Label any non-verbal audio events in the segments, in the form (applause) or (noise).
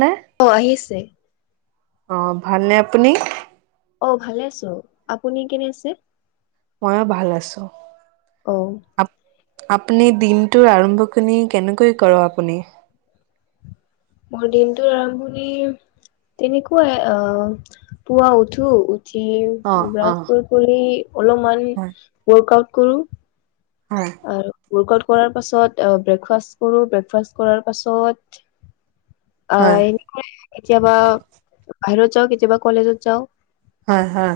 নে অ আহিছে। অ ভালনে আপুনি? অ ভালে আছোঁ। আপুনি কেনে আছে? ময়ো ভাল আছোঁ। অ। আপ-আপুনি দিনটোৰ আৰম্ভখিনি কেনেকৈ কৰে আপুনি? মোৰ দিনটোৰ আৰম্ভণি তেনেকুৱাই আহ পুৱা উঠো উঠি অ অ ব্ৰাছ কৰি অলপমান হয় ৱৰ্ক আউট কৰোঁ। হয়। আৰু ৱৰ্কআউট কৰাৰ পাছত ব্ৰেকফাষ্ট কৰোঁ, ব্ৰেকফাষ্ট কৰাৰ পাছত (inaudible) হয় আহ এনেকে কেতিয়াবা বাহিৰত যাওঁ, কেতিয়াবা কলেজত যাওঁ। হয় হয়।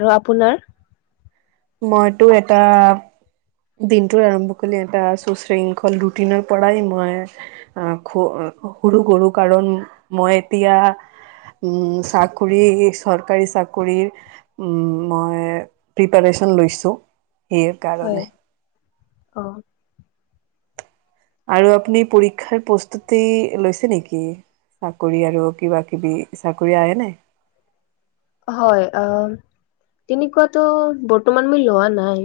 আৰু আপোনাৰ? মইতো এটা দিনটোৰ আৰম্ভ কৰিলি এটা সুশৃংখল ৰুটিনৰ পৰাই মই আহ খ সৰু কৰু কাৰণ মই এতিয়া উম চাকৰি চৰকাৰী চাকৰিৰ উম মই প্ৰিপাৰচন লৈছোঁ সেই হয় কাৰণে। অ। আৰু আপুনি পৰীক্ষাৰ প্ৰস্তুতি লৈছে নেকি? চাকৰি আৰু কিবা কিবি, চাকৰি আহে নাই। হয়, অ তেনেকুৱাতো বৰ্তমান মই লোৱা নাই।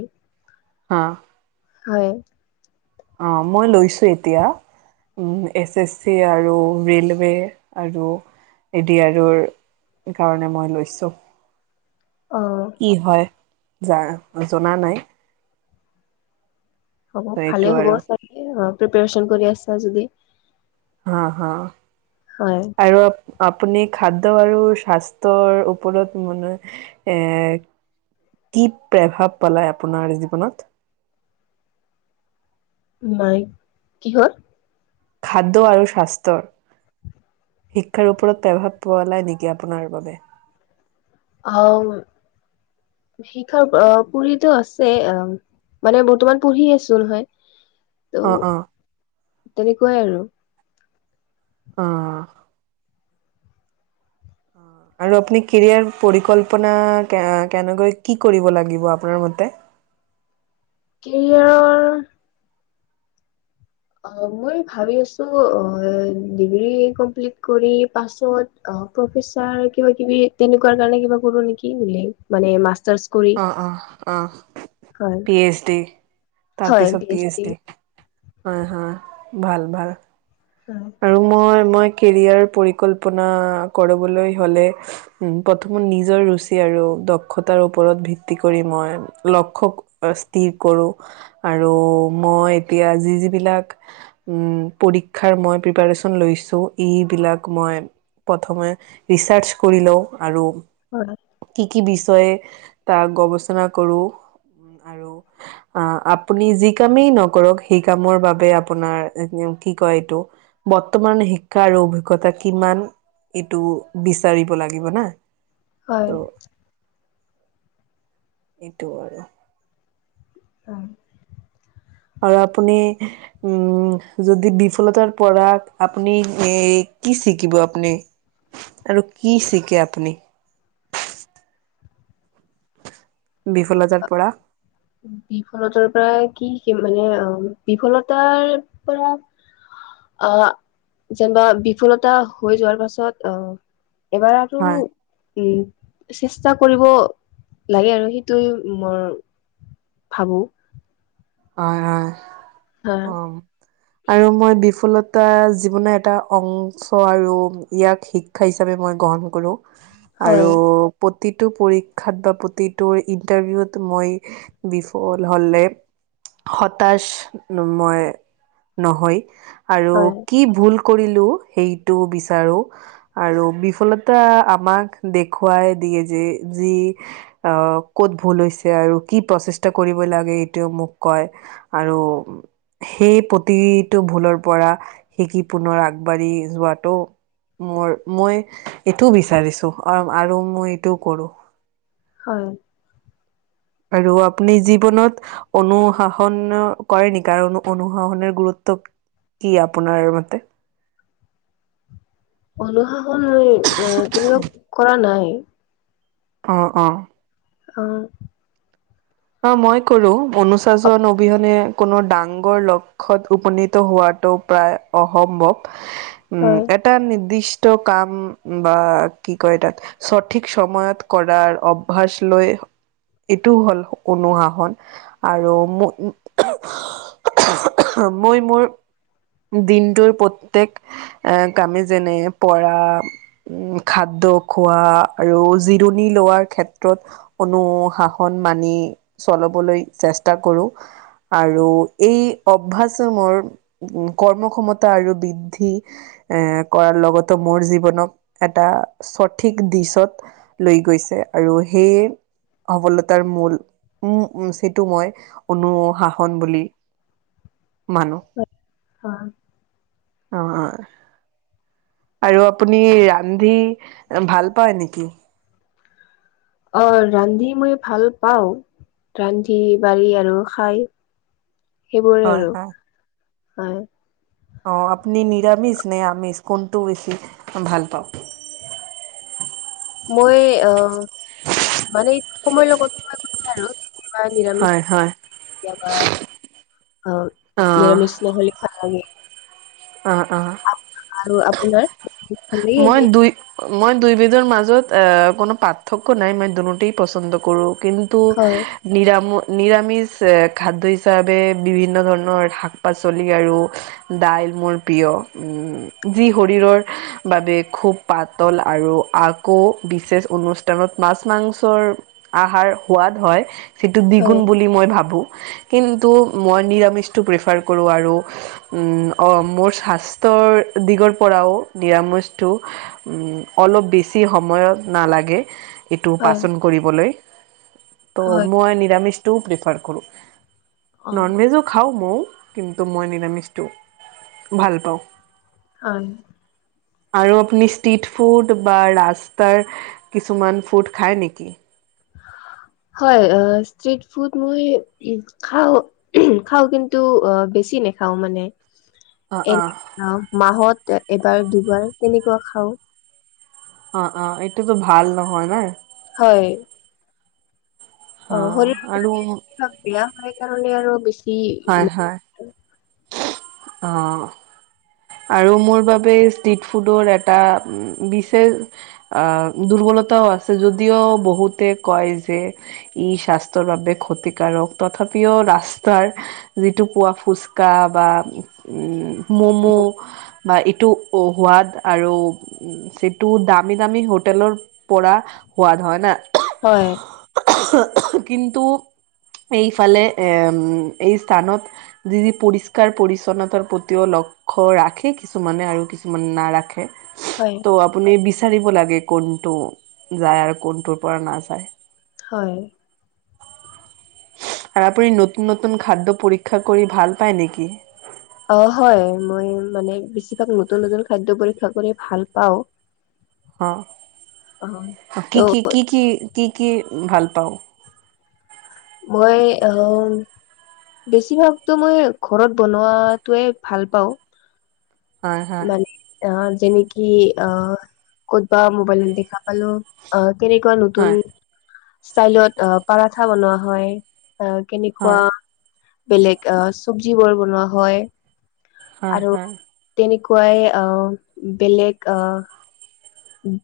অ। হয়। অ মই লৈছো এতিয়া। এছ এছ চি আৰু ৰেলৱে আৰু এ ডি আৰৰ সেইকাৰণে মই লৈছোঁ। অ। কি হয় জা জনা নাই। হ'ব এইটো ভালে হ'ব আৰু চাগে অ প্ৰিপাৰেচন কৰি আছা যদি। হা হা হয় আৰু আপুনি খাদ্য আৰু স্বাস্থ্যৰ ওপৰত মানে এ কি প্ৰভাৱ পেলায় আপোনাৰ জীৱনত নাই কিহত খাদ্য আৰু স্বাস্থ্যৰ শিক্ষাৰ ওপৰত প্ৰভাৱ পৰা নাই নেকি আপোনাৰ বাবে? অহ শিক্ষাৰ আহ পৰিতো আছে আহ মানে বৰ্তমান পঢ়ি আছো নহয় অ অ তেনেকোৱাই আৰু। অ (inaudible) আৰু আপুনি কেৰিয়াৰ পৰিকল্পনা কেনেকৈ কি কৰিব লাগিব আপোনাৰ মতে? কেৰিয়াৰৰ অ মই ভাবি আছো অ ডিগ্ৰী কমপ্লিট কৰি পাছত অ প্ৰফেছাৰ কিবা কিবি তেনেকোৱাৰ কাৰণে কিবা কৰো নেকি মানে মাষ্টাৰচ অ অ অ পি এইচ ডি তাৰপিছত পি এইচ ডি হয় হয় ভাল ভাল উ আৰু মই মই কেৰিয়াৰ পৰিকল্পনা কৰিবলৈ হ'লে প্ৰথমত নিজৰ ৰুচি আৰু দক্ষতাৰ ওপৰত ভিত্তি কৰি মই লক্ষ্য অ স্থিৰ আৰু মই এতিয়া যি যিবিলাক উম পৰীক্ষাৰ মই প্ৰিপাৰেচন লৈছো এইবিলাক মই প্ৰথমে ৰিচাৰ্চ কৰি লওঁ আৰু হয় কি কি বিষয়ে তাক গৱেষনা কৰো আৰু আহ আপুনি যি কামেই নকৰক সেই কামৰ বাবে আপোনাৰ কি কয় এইটো বৰ্তমান শিক্ষা আৰু অভিজ্ঞতা কিমান এইটো বিচাৰিব লাগিব না হয় তো এইটো আৰু অ আৰু আপুনি উম যদি বিফলতাৰ পৰা আপুনি এ কি শিকিব আপুনি? আৰু কি শিকে আপুনি বিফলতাৰ পৰা? বিফলতাৰ পৰা কি শিকিব মানে অ বিফলতাৰ পৰা আহ যেনিবা বিফলতা হৈ যোৱাৰ পাছত আহ এবাৰ আৰু হয় উম চেষ্টা কৰিব লাগে আৰু সেইটোৱে মোৰ ভাবো হয় হয় হা উম আৰু মই বিফলতা জীৱনৰ এটা অংশ আৰু ইয়াক শি ক্ষা হিচাপে মই গ্ৰহণ কৰো, আৰু হয় প্ৰতিটো পৰীক্ষাত বা প্ৰতিটোৰ ইণ্টাৰভিউত মই বিফল হ'লে হতাশ মই নহয়, আৰু হয় কি ভুল কৰিলো সেইটো বিচাৰো। আৰু বিফলতা আমাক দেখুৱাই দিয়ে যে যি- অঁ ক'ত ভুল হৈছে আৰু কি প্ৰচেষ্টা কৰিব লাগে এইটোৱে মোক- কয় আৰু- সেই প্ৰতিটো ভুলৰ পৰা শিকি পুনৰ আগবাঢ়ি যোৱাটো- মোৰ মই এইটো বিচাৰিছো অঁ আৰু মই এইটো কৰো। হয়। আৰু আপুনি জীৱনত- অনুশাসন কৰে নেকি? আৰু অনুশাসনৰ গুৰুত্ব- কি আপোনাৰ মতে? অনুশাসন এই এ তেনেকুৱা কৰা নাই। অঁ' অঁ'। অঁ' অঁ' মই কৰো অনুশাসন অবিহনে কোনো ডাঙৰ লক্ষ্যত উপনীত হোৱাটো- প্ৰায় অসম্ভৱ। (inaudible) উম' এটা নিৰ্দিষ্ট কাম বা কি কয় তাত- সঠিক সময়ত কৰাৰ অভ্যাস লৈ এইটো হ'ল- অনুশাসন। আৰু মো- মই মোৰ দিনটোৰ প্ৰত্যেক- এঁ কামে যেনে পঢ়া- উম' খাদ্য খোৱা আৰু জিৰণি লোৱাৰ ক্ষেত্ৰত- অনুশাসন মানি চলবলৈ চেষ্টা কৰো। আৰু এই অভ্যাসে মোৰ- কৰ্ম ক্ষমতা আৰু বৃদ্ধি- এঁ কৰাৰ লগতে মোৰ জীৱনক এটা সঠিক দিশত- লৈ গৈছে আৰু সেই সফলতাৰ মূল- উম উম সেইটো মই অনুশাসন বুলি- মানো। হয়। অঁ অঁ। আৰু আপুনি ৰান্ধি ভাল পায় নেকি? অঁ' ৰান্ধি মই ভাল পাওঁ, ৰান্ধি বাঢ়ি আৰু খাই। সেইবোৰ হয় আৰু, হয়। অঁ' আপুনি নিৰামিষ নে আমিষ, কোনটো বেছি ভাল পায়? মই অঁ' মানে সময়ৰ লগতে (unintelligible) আৰু- কেতিয়াবা নিৰামিষ হয় হয় কেতিয়াবা অঁ নিৰামিষ নহ'লে- আমি- অঁ অঁ'। আৰু আপোনাৰ? ভালেই মই এনে দুই- মই দুইবিধৰ মাজত এ কোনো পাৰ্থক্য নাই, মই দুইবিধেই পচন্দ কৰো। কিন- তো- হয় নিৰাম নিৰামিষ খাদ্য হিচাপে বিভিন্ন ধৰণৰ শাক পাচলি আৰু- দাইল মোৰ প্ৰিয়। উম' যি শৰীৰৰ- বাবে খুব পাতল আৰু আকৌ বিশেষ অনুষ্ঠানত মাছ মাংসৰ- আহাৰ সোৱাদ হয়, সেইটো হয় দ্বিগুণ বুলি মই ভাবো। কিন্তু, মই নিৰামিষটো প্ৰিফাৰ কৰো আৰু। উমঁ' অঁ' মোৰ স্বাস্থ্যৰ দিগৰ পৰাও নিৰাময়- টো উমঁ' অলপ বেছি সময়ও নালাগে এইটো হয় পাচন কৰিবলৈ ত' হয় মই নিৰামিষটো প্ৰিফাৰ কৰোঁ। অ ন'নভেজো খাওঁ ময়ও কিন্তু মই নিৰামিষটো ভাল পাওঁ। হয়। আৰু আপুনি ষ্ট্ৰিট ফুড বা ৰাস্তাৰ কিছুমান ফ্ৰুইত খায় নেকি? হয়, ষ্ট্ৰিট ফুড মই খাওঁ। খাওঁ কিন্তু অঁ' বেছি নেখাওঁ মানে। অহ'-অহ'। অঁ' মাহত এবাৰ দুবাৰ তেনেকুৱা খাওঁ। অঁ' অঁ' এইটোতো ভাল নহয় না। হয়। অ অঁ শৰীৰৰ আৰু মো বেয়া হয় কাৰণে আৰু বেছি- অঁ। আৰু মোৰ বাবে ষ্ট্ৰিট ফুডৰ এটা বিশেষ- আহ' দুৰ্বলতাও আছে যদিও বহুতে কয় যে- ই স্বাস্থ্যৰ বাবে ক্ষতিকাৰক। তথাপিও ৰাস্তাৰ যিটো পোৱা ফুচ কা বা ম'ম'। বা ইটো সুৱাদ আৰু- যিটো দামী দামী হোটেলৰ পৰা সোৱাদ হয় না। হয়। কিন্তু- এইফালে এ' এই স্থানত যি-যি- পৰিষ্কাৰ পৰি্ছন্নতাৰ প্ৰতিও লক্ষ্য ৰাখে কিছুমানে আৰু নাৰাখে। হয়। ত' আপুনি বিচাৰিব লাগে কোনটো যায় আৰু কোনটোৰ পৰা নাযায়। হয়। আৰু আপুনি নতুন-নতুন খাদ্য পৰীক্ষা কৰি ভাল- পায় নেকি? অঁ' হয়, মই মানে বেছিভাগ নতুন নতুন খাদ্য পৰীক্ষা কৰি ভাল পাওঁ। অ অঁ' ত' কি কি, কি কি কি কি ভাল পাওঁ? মই আহ'- বেচিভাগটো মই ঘৰত বনোৱাতোৱে ভাল পাওঁ। হয় হয়। মানে আহ' যেনেকে আহ' ক'তবা মোবাইলত দেখা পালোঁ। অহ' কেনেকুৱা নতুন হয় ষ্টাইলত পাৰঠা বনোৱা হয়- আহ' কেনেকুৱা হয় বেলেগ আহ' চব্জিবোৰ বনোৱা হয়। হয় আৰু হয়। তেনেকুৱাই আহ' বেলেগ আহ'-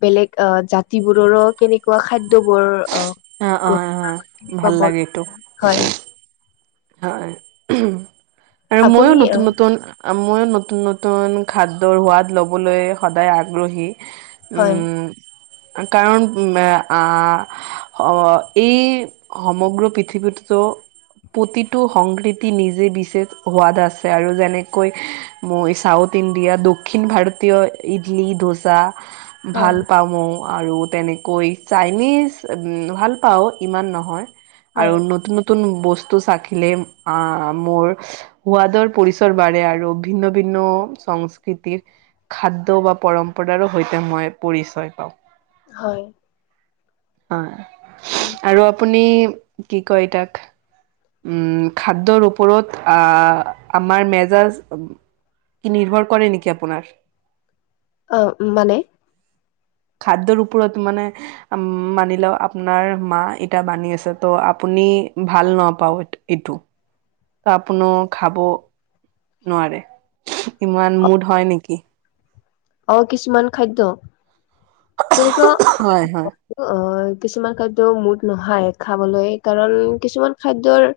বেলেগ আহ' জাতিবোৰৰো কেনে কুৱা খাদ্যবোৰ অ' অ' হয় ভাল অঁ' লাগে এইটো (unintelligible) হয়। হয় আৰু মইও আপুনি আহ নতুন নতুন- মইয়ো নতুন নতুন খাদ্যৰ সোৱাদ ল'বলৈ সদায় আগ্ৰহী। হয় উমঁ' কাৰণ আহ'- অ এই সমগ্ৰ পৃথিৱীততো প্ৰতিটো সংক্ৰীতি নিজে বিশেষ সোৱাদ আছে আৰু যেনেকৈ মই চাউথ ইণ্ডিয়া, দক্ষিণ ভাৰতীয় ইডলি, দোচা হয় ভাল পাব। আৰু তেনেকৈ চাইনিজ উম ভাল পাওঁ ইমান নহয়। হয় আৰু নতুন নতুন বস্তু চাখিলে আহ মোৰ সোৱাদৰ পৰিচৰ বাঢ়ে আৰু ভিন্ন ভিন্ন সংস্কৃতিৰ খাদ্য বা পৰম্পৰাৰো সৈতে মই পৰিচয় পাওঁ। হয়। হয়। উম। আৰু আপুনি কি কয় তাক? উম খাদ্যৰ ওপৰত আহ আমাৰ মেজাজ কি নিৰ্ভৰ কৰে নেকি আপোনাৰ? অ মানে। খাদ্যৰ ওপৰত মানে উম মানি লও আপোনাৰ মা এটা বানী আছে ত' আপুনি ভাল নপাও এইটো এইটো। ত আপুনো খাব নোৱাৰে, ইমান মুদ হয় নেকি? অ কিছুমান খাদ্য, তেনেকুৱা হয় হয় অ কিছুমান খাদ্য মুদ নহয় খাবলৈ কাৰণ কিছুমান খাদ্যৰ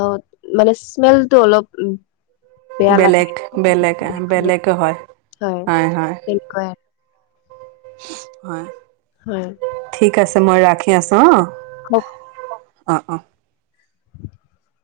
অ মানে স্মেলটো অলপ উ বেলেগ বেলেগ আ বেলেগে হয়। হয় তেনেকুৱাই আৰু। হয়। হয়। ঠিক আছে মই ৰাখি আছো অ। হ হ, অ অ।